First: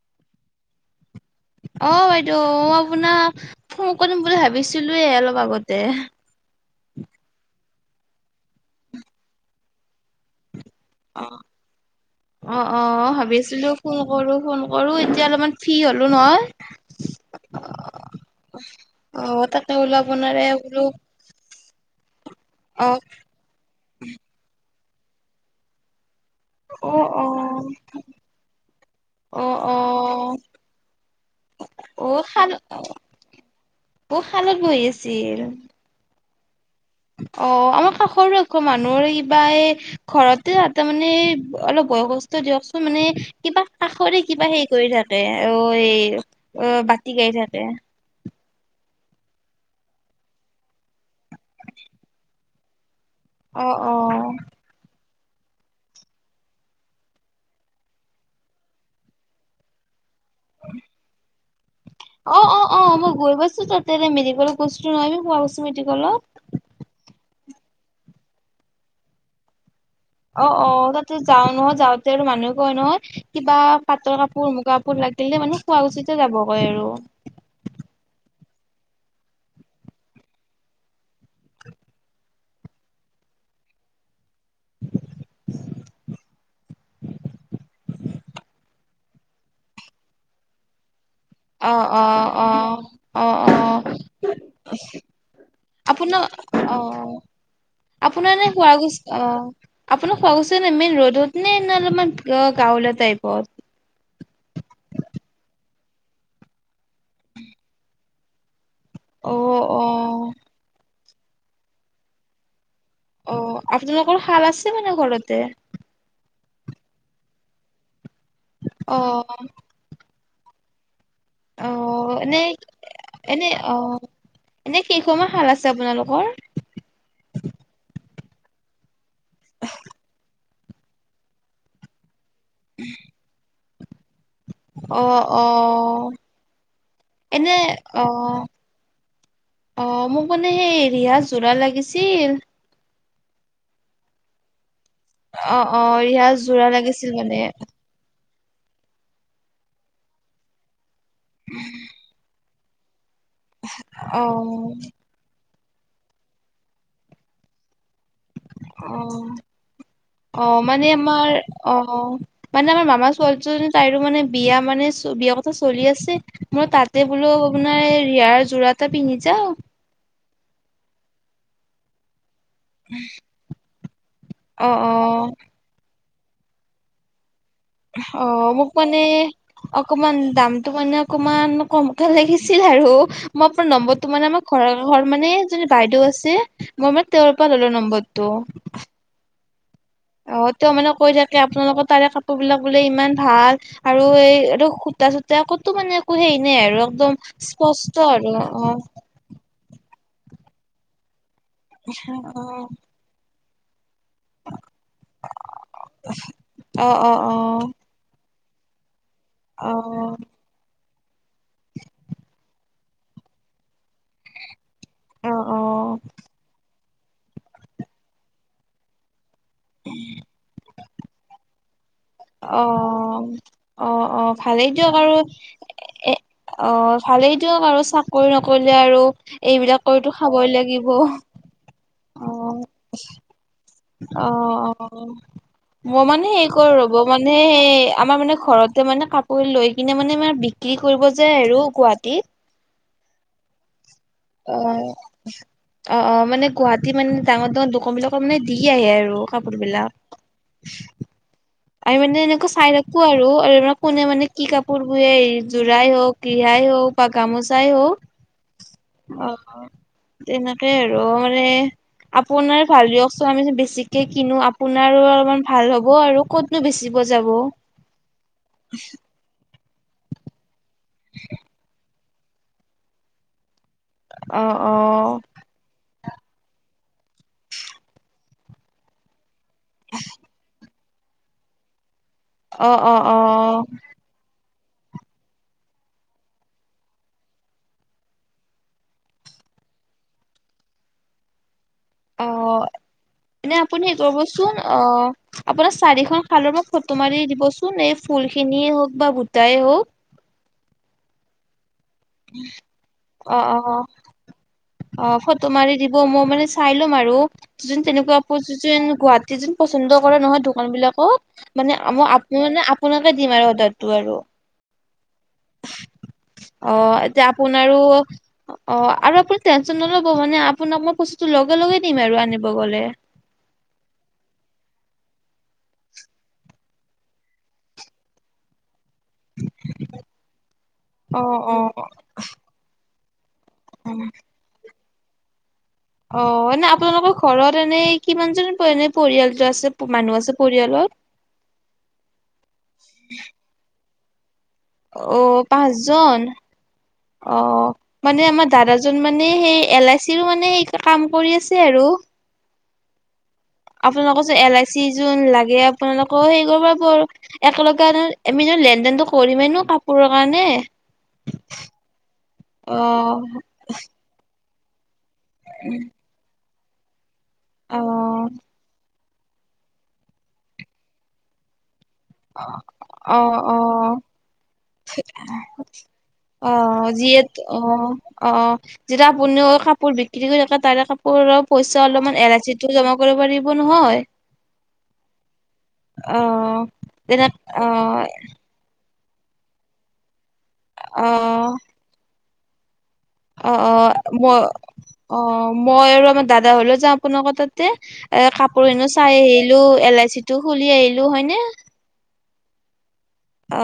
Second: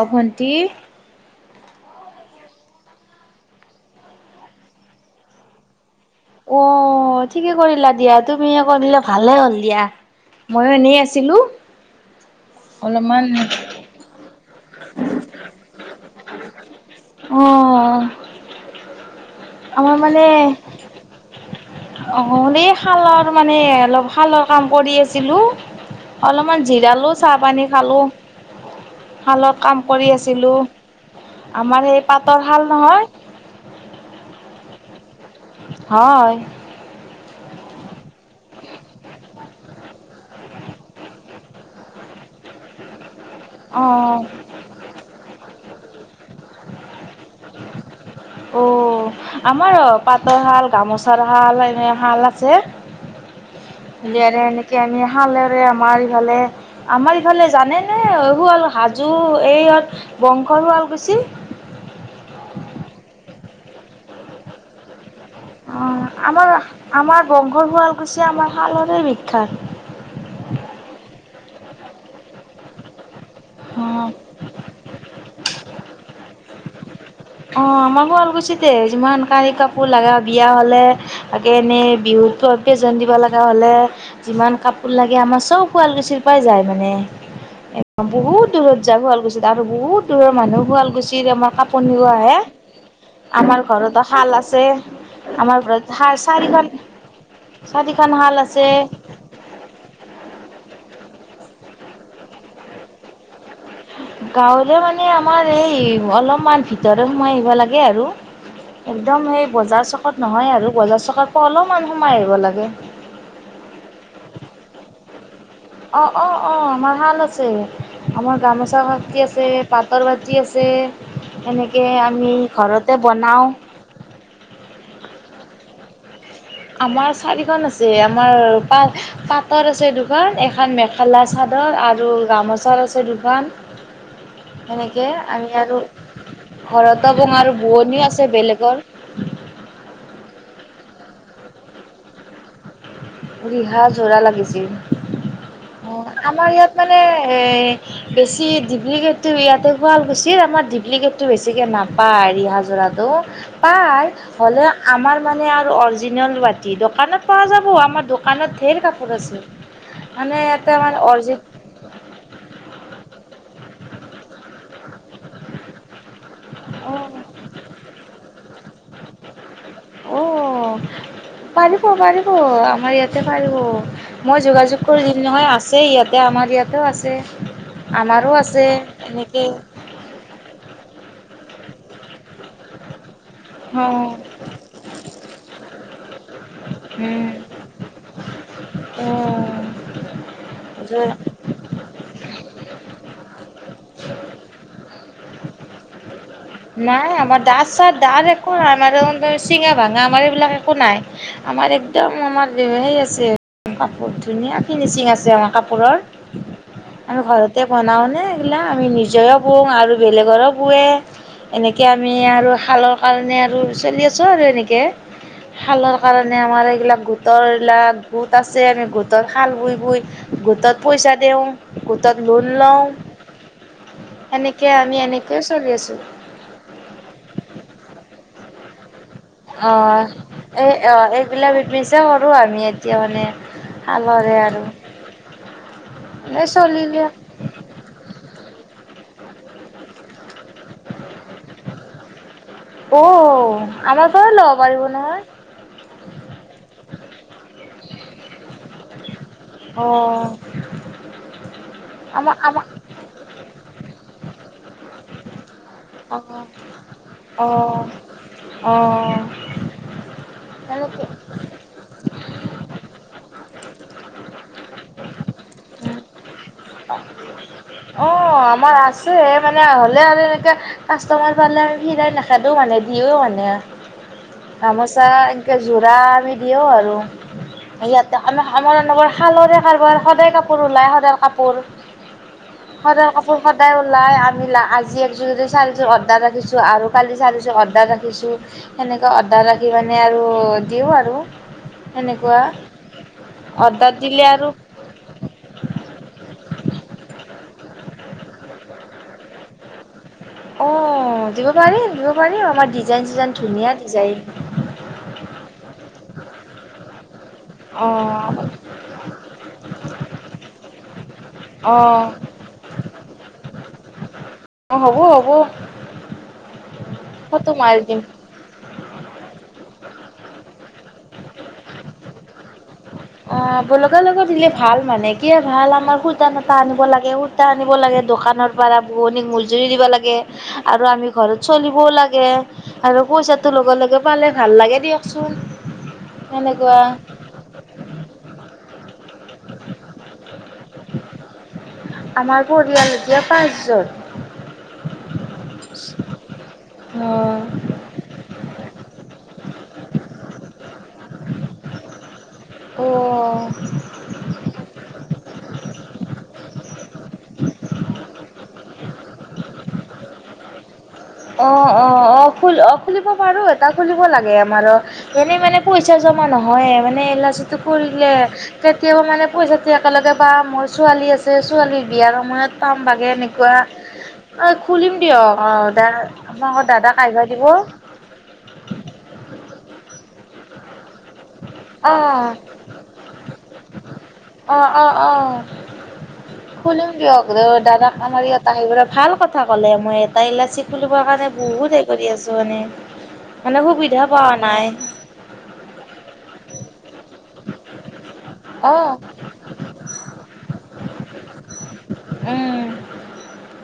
অ ভন্তি। অ বাইদেউ অ আপোনাৰ ফোন কৰিম বুলি ভাবিছিলোয়ে অলপ আগতে। অ ঠিকে কৰিলা দিয়া তুমি কৰিলে ভালে হল দিয়া। ময়ো এনেই আছিলো অ- অ - অ অলপমান ভাবিছিলো ফোন কৰো ফোন কৰো এতিয়া অলপমান ফ্ৰী হলো নহয় অ অ আহ তাতে আমাৰ ওলাব মানে নোৱাৰে বোলো। অ হলে এই অ শালৰ মানে অলপ শালৰ কাম। কৰি আছিলোঁ। অলপমান অ জিৰালো অ চাহপানী খালোঁ অ শালত অ কাম কৰি আছিলোঁ আমাৰ সেই পাতৰ শাল নহয়। বৈয়া। [unintelligible] চিল। [unintelligible] হয় অ আমাৰ কাষৰো আকৌ মানুহৰে কিবা এই ঘৰতে তাতে মানে অলপ বয়স। দিয়কচোন মানে কিবা অ কাষৰে কিবা হেৰি কৰি থাকে অ। হয়। [unintelligible] এ বাতি কাই থাকে। অ আমাৰ পাটৰ শাল। গামোচাৰ শাল এনে শাল যে। অ অ এতিয়া এনেকে আমি। শালেৰে আমাৰ ইফালে আমাৰ ইফালে জানেনে শুৱাল হাজো এইত বংশ শুৱাল কুছি। অ -অ -অ মই গৈ পাছো ততে মেডিকলত গৈছো নহয় আমি। শুৱা গৈছো অ মেডিকেলত আমাৰ - আমাৰ। বংশৰ শুৱালকুছি আমাৰ শালৰে বিখ্যাত। অ -অ তাতে যাও নহয়। যাওঁতে আৰু মানুহে কয় নহয়। কিবা অ পাটৰ কাপোৰ মুগা কাপোৰ লাগিল মানে শুৱালকুছিটে যাব। কয় আৰু। অ আমাৰ শুৱালকুছিটে যিমান কানি কাপোৰ লগা বিয়া হলে তাকে এনেই বিহুত প্ৰেজেন্ত দিব লগা হলে। যিমান কাপোৰ লাগে আমাৰ চব শুৱালকুছিৰ পৰাই যায় মানে বহুত দূৰত। শুৱালকুছিত আৰু বহু দূৰৰ মানুহো শুৱালকুছি। যায় আমাৰ অ কাপোৰ অ নিব আহে অ অ আমাৰ অ ঘৰতো শাল আছে আমাৰ ঘৰত আপোনাৰ চাৰিখন- অ চাৰিখন আপোনাৰ হাল এনে আছে। শুৱালকুছি অ আপোনাৰ শুৱালকুছি এনে মেইন ৰ'ডত নে না তোমাৰ গাঁৱলীয়া তাইপত। গাঁৱলৈ মানে আমাৰ এই অলপমান ভিতৰত সোমাই আহিব লাগে আৰু একদম অ সেই অ বজাৰ চকত নহয় আৰু বজাৰ চক তা পা অলপমান সোমাই আহিব লাগে। অ আপোনালোকৰ হাল আছে মানে ঘৰতে। অ অ অ আমাৰ শাল আছে আমাৰ গামোচা অ শক্তি আছে পাটৰ বাট ফুটি আছে অ এনেকে আমি এনে ঘৰতে বনাওঁ। ভাল আছে আপোনালোকৰ আমাৰ চাৰিখন আছে আমাৰ পা পাতৰ আছে দুখন এ মেখেলা চাদৰ আৰু গামোচা আছে দোকান। সেনেকে অ', আমি আৰু অ', শৰতো বঙ এনে আৰু বোৱনীও আছে অ', বেলেগৰ। অ', মোক মানে সেই ৰিহা যোৰা লাগিছিল। ৰিহা জোৰা লাগিছিল। অ আমাৰ ইয়াত মানে এ বেছি ডিপ্লিকেটটো ইয়াতে গাল গৈছিলিত আমাৰ ডিপ্লিকেট বেছিকে নাপায় ৰিহা। যোৰাটো। পাই অ', হ'লে আমাৰ মানে অৰিজিনেল বাাটি দোকানত পোৱা যাব আমাৰ। দোকানত ধেৰ অ কাপোৰ আছে মানে অ এটা মানে অৰজি আমাৰ অ মানে আমাৰ মামা একচুৱালি তাইৰো মানে বিয়া মানে চলি বিয়াৰ কথা চলি আছে। মই অ' তাতে বোলো আপোনাৰ এই ৰিয়াৰ যোৰা এটা পিন্ধি যাওঁ। অ' পাৰিব পাৰিব। অ আমাৰ ইয়াতে পাৰ অ মই অ', যোগাযোগ কৰি দিম অ', নহয় আছে ইয়াত। এতিয়া আমাৰ ইয়াতে আছে। অ আমাৰো আছে মোক মানে এনেকেই অকমান দামতটো মানে অকমান। কমকে লাগিছিলে আৰু মই আপোনাৰ উম নম্বৰটো মানে আমাৰ ঘৰ ঘৰ মানে য বাইদেউ আছে মই মানে তেওঁৰ পৰা ললো নম্বৰটো। অ তেওঁ মানে ত কৈ থাকে আপোনালোকৰ তাৰে ক কবিলাক বোলে ইমান ভাল আৰু এই এই সূতা চূতা কতো মানে। হেৰি আৰু নাই একদম আমাৰ দাঁ চা স্পষ্ট আৰু দৰে অ', একো অ', বাই আমাৰ চিঙা ভাঙা আমাৰ এইবিলাক একো নাই। আমাৰ একদম, আমাৰ সেই আছে অ [inaudible] বহুত ধুনীয়া ফিনিচিং আছে আমাৰ কাপোৰৰ, অ', অ', অ', আমি ঘৰতে বনাওঁনে বিলা আমি নিজ জয় অ', পুং অ', আৰু বেলেগৰো পোৱে এনেকৈ আমি আৰু খালক কাৰণে আৰু চলি আছো আৰু এনেকে কে, অ', খালৰ কাৰণে আমাৰ এইবিলাক গোটৰ বিলাক, গোট আছে, আমি গোটত খাল বই বই, গোটত পইচা দিও গোটত লোণ লও, অ', অ', অ এনেকে ভালেই দিয়ক আমি আৰু এনেকেও চলি আছো। এ অ ভালেই দিয়ক আৰু চাকৰি নকৰিলে আৰু অ, এইবিলাক কৰিতো খাবই এই লাগিব। অ এইবিলাক ই কৰো আমি এতিয়া মানে অ শালৰে আৰু অ, মই মানে এনে হে কৰো ৰ'ব চলিলে মানে সেই আমাৰ মানে ঘৰত মানে কাপোৰ লৈ কিনে মানে মই বিক্ৰী কৰিব যায় আৰু গুৱাহাটীত অ। আমাৰ পৰাও ল'ব অ পাৰিব নহয় অ অ মানে গুৱাহাটী টি, মানে ডাঙৰ ডাঙৰ দোকান বিলাকৰ মানে দি আহে আৰু। কাপোৰ বিলাক। অহ। আমি মানে এনেকে চাই নাথাকো আৰু কোনে মানে কি কাপোৰ বোঁৱে, এ যোৰাই হওক, অ ৰিহাই হওক বা অ গামোচাই হওক, অ অ তেনেকে আৰু এনেকে মানে আপোনাৰ ভাল দিয়ক আমি বেছিকে কিনো আপোনাৰো অলপমান ভাল হ'ব আৰু ক'ত অ, আমাৰ আছে মানে হলে আৰু এনেকে কাষ্টমাৰ পালে সিৰাই নাকাটোও মানে দিও মানে আৰু অ', গামোচা অ'। ইনকে যুৰা আমি দিওঁ আৰু ইয়াতে আম আমৰ খালৰে বাৰ সদায় কাপোৰ ওলাই স [inaudible] কুকুৰ অ', অ', সদায় কাপোৰ অ', সদায় ওলাই আৰু আজি একযোৰদি চাৰিযোৰ অৰ্ডাৰ ৰাখিছোঁ আৰু কালি চাৰিযোৰ অৰ্ডাৰ ৰাখিছোঁ সেনেকৈ অৰ্ডাৰ ৰাখি মানে আৰু দিওঁ আৰু অ সেনেকুৱা। এনে অৰ্ডাৰ আপুনি ৰব দিলে আৰু চোন অ আপোনাৰ চাৰিশ ফালৰ ফটো মাৰি দিবচোন এই ফুল খিনিয়ে হওক বা বোটাই হওক অ দিব পাৰি। দিব পাৰি আমাৰ ডিজাইন চিজাইন অ', ধুনীয়া অ', ডিজাইন। অ', ফটো মাৰি দিব মই মানে চাই লম আৰু। যোন তেনেকুৱা কাপোৰ গুৱাহাটী যোন পচন্দ কৰে নহয় দোকান বিলাক। কত? অ', মানে আ অ'। মানে আপোনাৰ পা দিম আৰু অদাৰ টো আৰু। অ হ'ব হ'ব। অ এতিয়া ফটো আপোনাৰো মাৰি দিম অ আৰু আপুনি টেনচন নল'ব মানে আপোনাক মই বস্তুটো লগে লগে দিম আৰু আনিব গলে। ব লগা লগত দিলে ভাল মানে। কিয় ভাল আমাৰ সূতা নটা আনিব লাগে সূতা আনিব লাগে দোকানৰ পাৰা। বোৱনিক মজদুৰি দিব লাগে আৰু আমি অ ঘৰত অ চলিবও লাগে। আৰু পইচা তো লগে অ। লগে পালে ভাল লাগে দিয়াক। চল অ এনে আপোনালোকৰ ঘৰত এনেই কিমান জন এনেই পৰিয়ালটো আছে? মানুহ আছে পৰিয়ালত? আমাৰ পৰিয়াল এতিয়া পাঁচ জন। [unintelligible] অ পাঁচজন? অ মানে আমাৰ দাদা জ জন মানে সেই এল আই চি ৰো মানে সেই কাম কৰি আছে আৰু। অ আপোনালোকৰ যে এল আই চি যোন লাগে আপোনালোকৰ হেৰি কৰিব প আৰু একেলগে আমি লেন দেনটো কৰিমেই নহ কাপোৰৰ কাৰণে। অ অ অ খু অ খুলিব পাৰো এটা খুলিব লাগে। আমাৰ এনেই মানে পইচা জমা ন হয় মানে এ যি অ। কৰিলে কেতিয়াবা মানে পইচাটো একেলগে বা মোৰ ছোৱালী আছে ছোৱালী বিয়াৰ সময়ত পাম বাগে অ এনেকুৱা অ। খুলিম দিয় অ দা অ আপোনালোকৰ দাদাক আহিব যিয়েতো দিব অ অ যেতিয়া আপুনিও কাপোৰ বিক্ৰী কৰি থাকে তাৰে কাপ পইচা অলপমান অ', এলচিটো জমা কৰিব পাৰিব নহয়? অ', অ', অ'। আহ খুলিম যে দিয়ক দাদাক আহ আমাৰ ইয়াত আহিবলৈ ভাল কথা ক'লে মই তাই ইলাচি ফুলিবৰ অ কাৰণে বহুত হে কৰি আছে [unintelligible] অ অ মই অ মই আৰু আমাৰ দাদা হলেও যাওঁ আপোন ক তাতে। এ কাপোৰ এনো অ', চাই আহিলো এল আই চিটো খুলি আহিলো। লো হয়নে? উম। অ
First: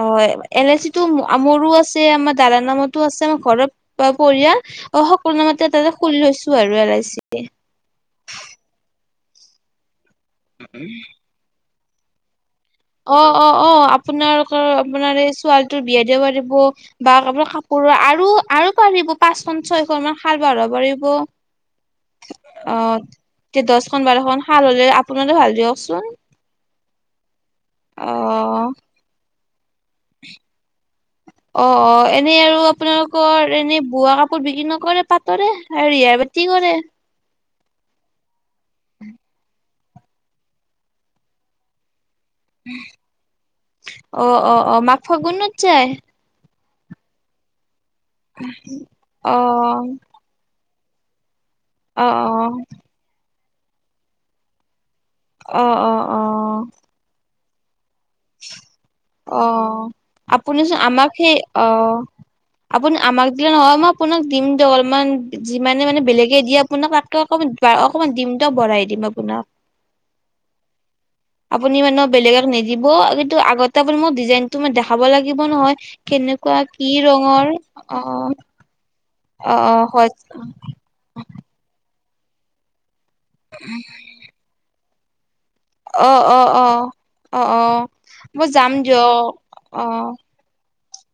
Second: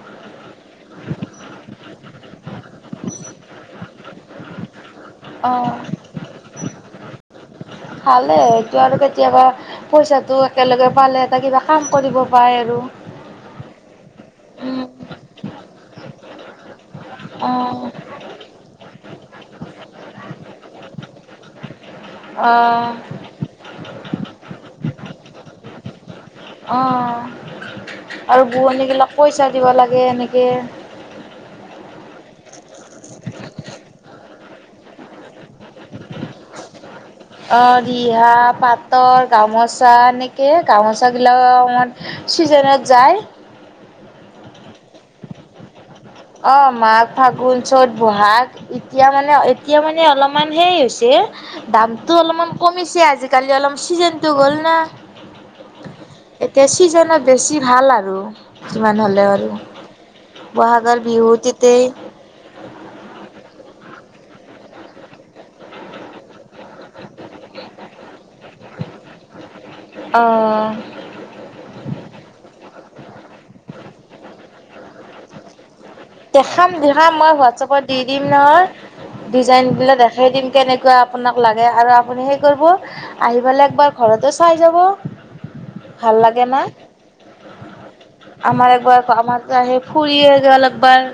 এ লাই চিটো মোৰো আছে আমাৰ দাদা নামতো আছে, আমাৰ ঘৰত পৰিয়াল অ সকলো নামতে অ'। তাতে খুলি লৈছো। আৰু এ লাই চি। ভালে এইটো আৰু কেতিয়াবা পইচাটো একেলগে পালে এটা কিবা কাম কৰিব পাৰে আৰু। অ অ অ। আপোনাৰকৰ আপোনাৰ এই ছোৱালীটোৰ বিয়া দিব পাৰিব। বা ক অঁ কাপোৰ আৰু আৰু পৰিব পাঁচখন ছয়খন মান খাল বঢাব পাৰিব। অ অঁ তে দছ খন বাৰ এখন শাল হলে আপোনালো ভাল দিয়কচোন। অ। অ আৰু বুৱনীগিলাক পইচা দিব লাগে এনেকে অ অ এনেই আৰু আপোনালোকৰ এনে বোৱা কাপোৰ বিক্ৰী নকৰে পাতৰে আৰু ইয়াৰ বাতি কৰে। অ ৰিহা পাটৰ গামোচ চা এনেকে গামোচা গিলা চিজনত যায়। অ অ অ মাক ফাগুনত যায়। অ মাক ফাগুন চ'ত বহাগ এতিয়া মানে অ এতিয়া মানে অলপমান হেই হৈছে। যে। অ দামতো অলপমান কমিছে আজি। কালি অলম চিজেন্তটো গ'ল না। আহ অ অ এতিয়া ছিজনত বেছি ভাল লাত। আৰু মানে ভালে অ আৰু আপুনিচোন বহাগৰ আমাক বিহু সেই অ তেতেই আপুন আমাক দিলে নহয়। মই আপোনাক দিম দ অলপমান যিমানে মানে বেলেগে দিয়ে আপোনাক। অকমান অকণমান দিম দ ভৰাই দিম আপোনাক। অ' আপুনি মানহ বেলেগক নিদিব। ব আজিটো আগতে মই ডিজাইনটো মই দেখাব লাগিব নহয় কেনেকুৱা দেখাম কি দেখাম মই ৰঙৰ হোৱাটছপত দি অ দিম নহয় অ ডিজাইন অ বিলাক হয় দেখাই দিম কেনেকুৱা আপোনাক লাগে আৰু আপুনি সেই কৰিব। আহি পেলাই একবাৰ ঘৰতে চাই যাব। অ ভাল অ লাগে না। অ আহ অ মই আমাৰ যাম যিয় আহ বাৰ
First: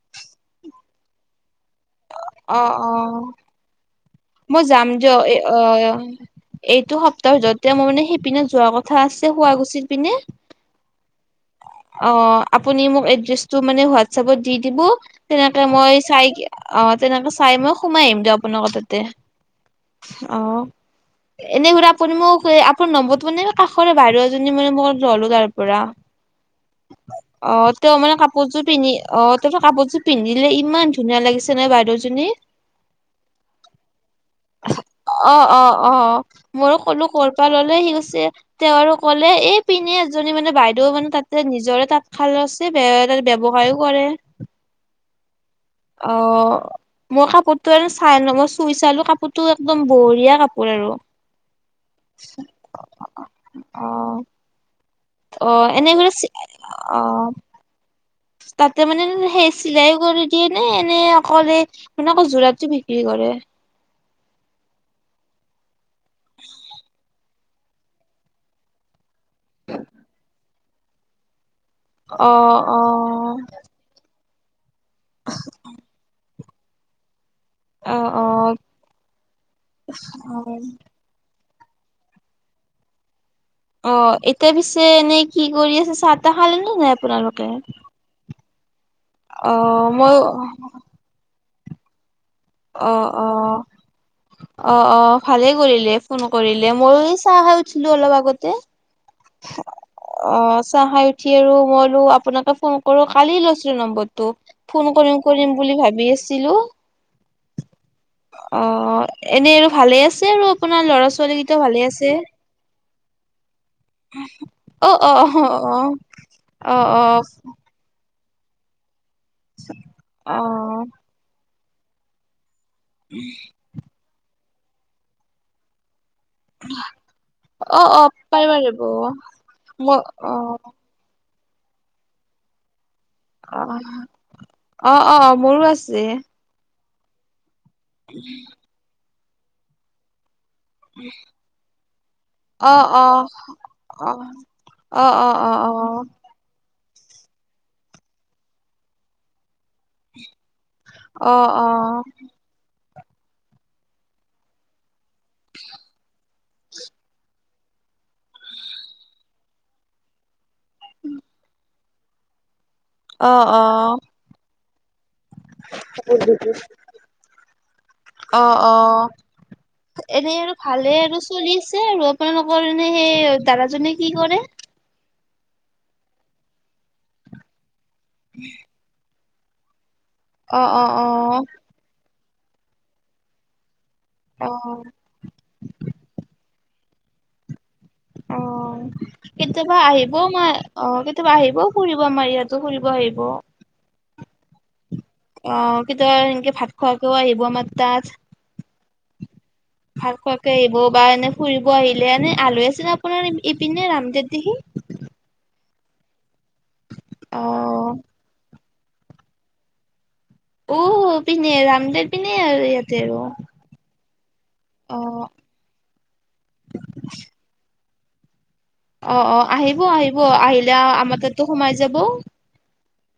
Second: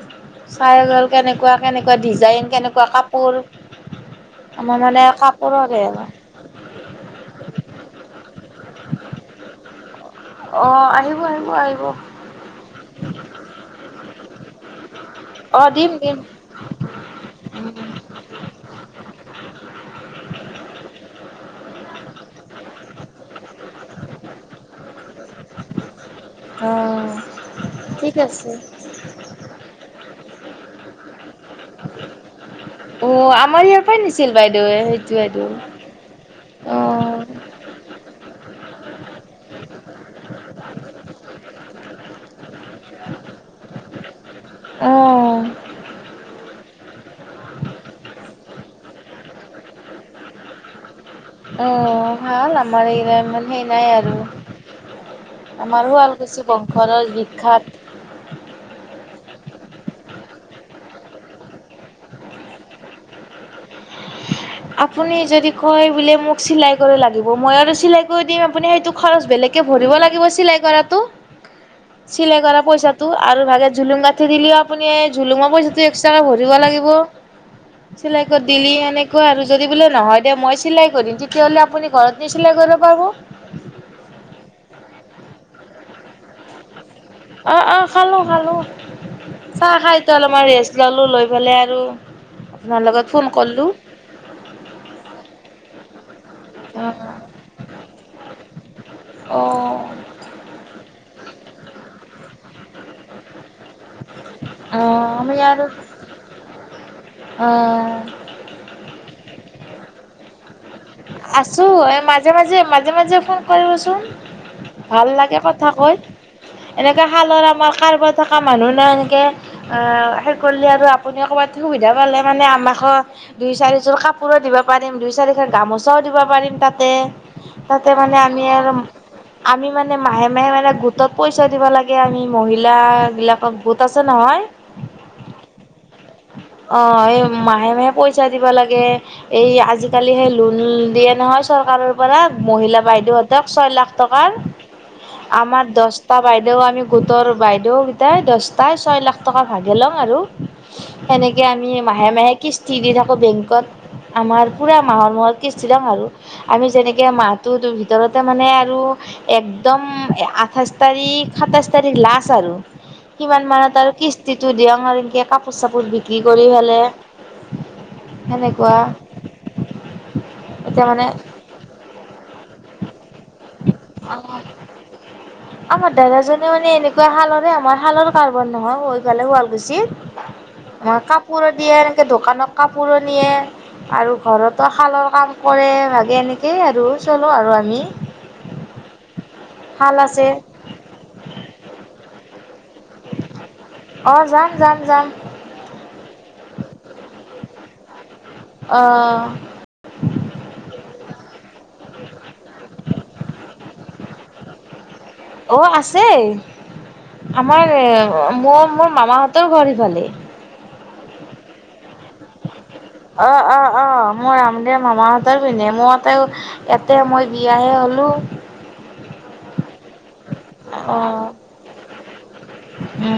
চাই গ'ল কেনেকুৱা। কেনেকুৱা ডিজাইন অ কেনেকুৱা অ কাপোৰ। মই আমাৰ যাম মানে যিয় এ অ কাপোৰৰে এইটো সপ্তাহ ভিতৰতে মই মানে সেইপিন। যোৱা কথা আছে হুৱা গুছিত। অ আহিব আৰু অ আপুনি মোক এড্ৰেছটো মানে হোৱাটছপত দি দিব তেনেকে অ' দিম মই দিম চাই অ তেনেকে চাই মই সোমাই আহিম দক আপোনালোকৰ তাতে অ। সুৰা আপুনি মোক এ আপোন নম্বটো মানে কাষৰে বাইদউ এজনী মানে মোক ল'লো তাৰ পৰা। অ'। অ তেওঁ ঠিক মানে আছে কাপোৰযোৰ পিন্ধি অ তেওঁ কাপোৰযোৰ। পিন্ধিলে ইমান ধুনীয়া লাগিছে নাই বাইদেউজনী। অ আমাৰ ইয়াৰ পৰাই নিছিল বাইদেৱে সেইটো এইটো। মই ক'লো ক'ৰ পৰা ললে সি কৈছে তেওঁ আৰু ক'লে এই পিনে এজনী মানে বাইদেউ মানে। তাতে নিজৰে তাঁতশাল ৰচী বে ব্যৱসায়ী কৰে অ অ মই কাপোৰতটো আৰু চাই ন মই চুই চালো। কাপোৰতো একদম বঢ়িয়া কাপোৰ আৰু অ ভাল আমাৰ এয়া ইমান সেই নাই আৰু অ', অ', আমাৰো এনেদৰে ৱালকুচি বংশৰ অ', বিখ্যাত। কেনে এনে অকল এ যোৰাতটো বিক্ৰী কৰে। আপুনি যদি কয় বোলে, মোক চিলাই কৰিব লাগিব মই আৰু চিলাই কৰি দিম আপুনি সেইটো খৰচ বেলেগকে ভৰিব লাগিব চিলাই কৰাতটো। চিলাই কৰা অ', পইচাটো অ', আৰু ভাগে জুলুং গাত [unintelligible] আপুনি জলোঁঘা পইচাটো একট্ৰহা কে দিব লাগিব অ', চিলাই কৰি অ', দিলি তেনেকৈ আৰু যদি বোলে নহয় দে মই চিলাই কৰিম তেতি হলে আপুনি ঘৰত নিচিলা কৰিলেও পাব। অ এতিয়া পিছে এনেই কি কৰি আছে চাহ তাহ খালে নে নাই? আপোনালোকে? অ অ খালো খালো চাহ অ', খাইতো মই অলপমান ৰেষ্ট ললো লৈ পেলাই আৰু আপোনাৰ অ লগত ফোন অ কৰিলো অ অ ভালেই কৰিলে ফোন কৰিলে অ', মইো এই চাহ খাই উঠিলো অলপ আগতে অ', অ চাহ খাই উঠি আৰু মইলো আপোনাকে ফোন কৰো কালি লৈ নম্বৰটো ফোন অ', কৰিম আমি কৰিম আৰু বুলি ভাবি আছিলো। অ। অ এনেই আৰু ভালে আছে আৰু। আপোনাৰ ল'ৰা ছোৱালী কেইটা আছো ভালে এই আছে? মাজে মাজে মাজ মাজে ফোন কৰিব চোন অ' ভাল অ' অ' লাগে কথা কৈ অ' অ' এনেকে শালৰ আমাৰ কাৰবাৰ থকা মানুহ নাই কে শেষ অ' কৰিলে আৰু আপুনি অকমান সুবিধা পালে মানে আমাক ক দুই চাৰিযোৰ কাপোৰ দিবা। পাৰি দুই চাৰিখন গামোচাও দিব পাৰিম তাতে। অ' অ' তাতে অ' মানে আমি পাৰিব আৰু লাগিব আমি মানে মোৰ মাহে মাহে অ' মানে গোটতত পইচা দিব লাগে আমি মহিলাক অ অ অ মোৰো আছে অ এম মাহে মাহে পইচা দিবা লাগে। এই আজিকালি হেই উম দিয়ে নহয় চৰকাৰৰ পৰা মহিলা অ' বাইদেউ অ' হতক ছয় লাখ অ' টকাৰ। অ' অ' অ' আমাৰ দছটা বাইদেউ আমি তৰ বাইদেউ কিটাই দহটাই ছয় লাখ টকা ভাগে লম আৰু অ' সেনেকে অ' আমি মাহে মাহে কিস্তি দি থাকো বেংকত আমাৰ পুৰা মাহৰ মত [unintelligible] আমি যেনেকে মাহটো ভিতৰতে মানে আৰু একদম এ আ- আঠাইচ তাৰিখ সাতাইছ তাৰিখ লাছ আৰু কিমান অ' মানত আৰু অ' কিস্তিটো দিয় আৰ ইংকে কাপোৰ চাপোৰ বিক্ৰী কৰি ফেলে অ' সেনেকুৱা অ' এনেই আৰু এতিয়া ভালে মানে আৰু চলি আছে আৰু আপোনাৰ নে সেই দাদাজনে কি কৰে আমাৰ দাদাজনে মানে এনেকুৱা হালৰে আমাৰ হালৰ কাৰ্বন নহয় হৈ গ'লে ৱাল অ', উচিত অ', মই কাপোৰ দিয়ে এনেকে দোকানত কাপোৰো নিয়ে আৰু অ', অ', ঘৰতো হালৰ কাম কৰে ভাগে এনেকে সেই আৰু আৰু আমি অ কেতিয়াবা শাল আহিবও আছে মাৰ অ কেতিয়াবা আহিবও ফুৰিব আমাৰ ইয়াত তু ফুৰিব আহিব অঁ যাম যাম যাম অ কিতেবা সেনেকে ভাত খোৱাকেও আহিব আমাৰ তাজ অঁ ভাতখোৱাকে আহিব বা এনে ফুৰিব আহিব লে আনে আলয় আছে নে আপোনাৰ ইপিনে ৰামদেৱ দেহি অঁ আছে আমাৰ অ', ম মোৰ মামাহঁতৰ ঘৰ ইফালে অ পিনে ৰামদেব অ অ অ মোৰ ৰামদেৱ অ', মামাহঁতৰ পিনে মইতেও ইয়াতে মই বিয়াহে হ'লো। উ অ অ আহিব আহিব আহিলে আমাৰ তাতো সোমাই যাব। উম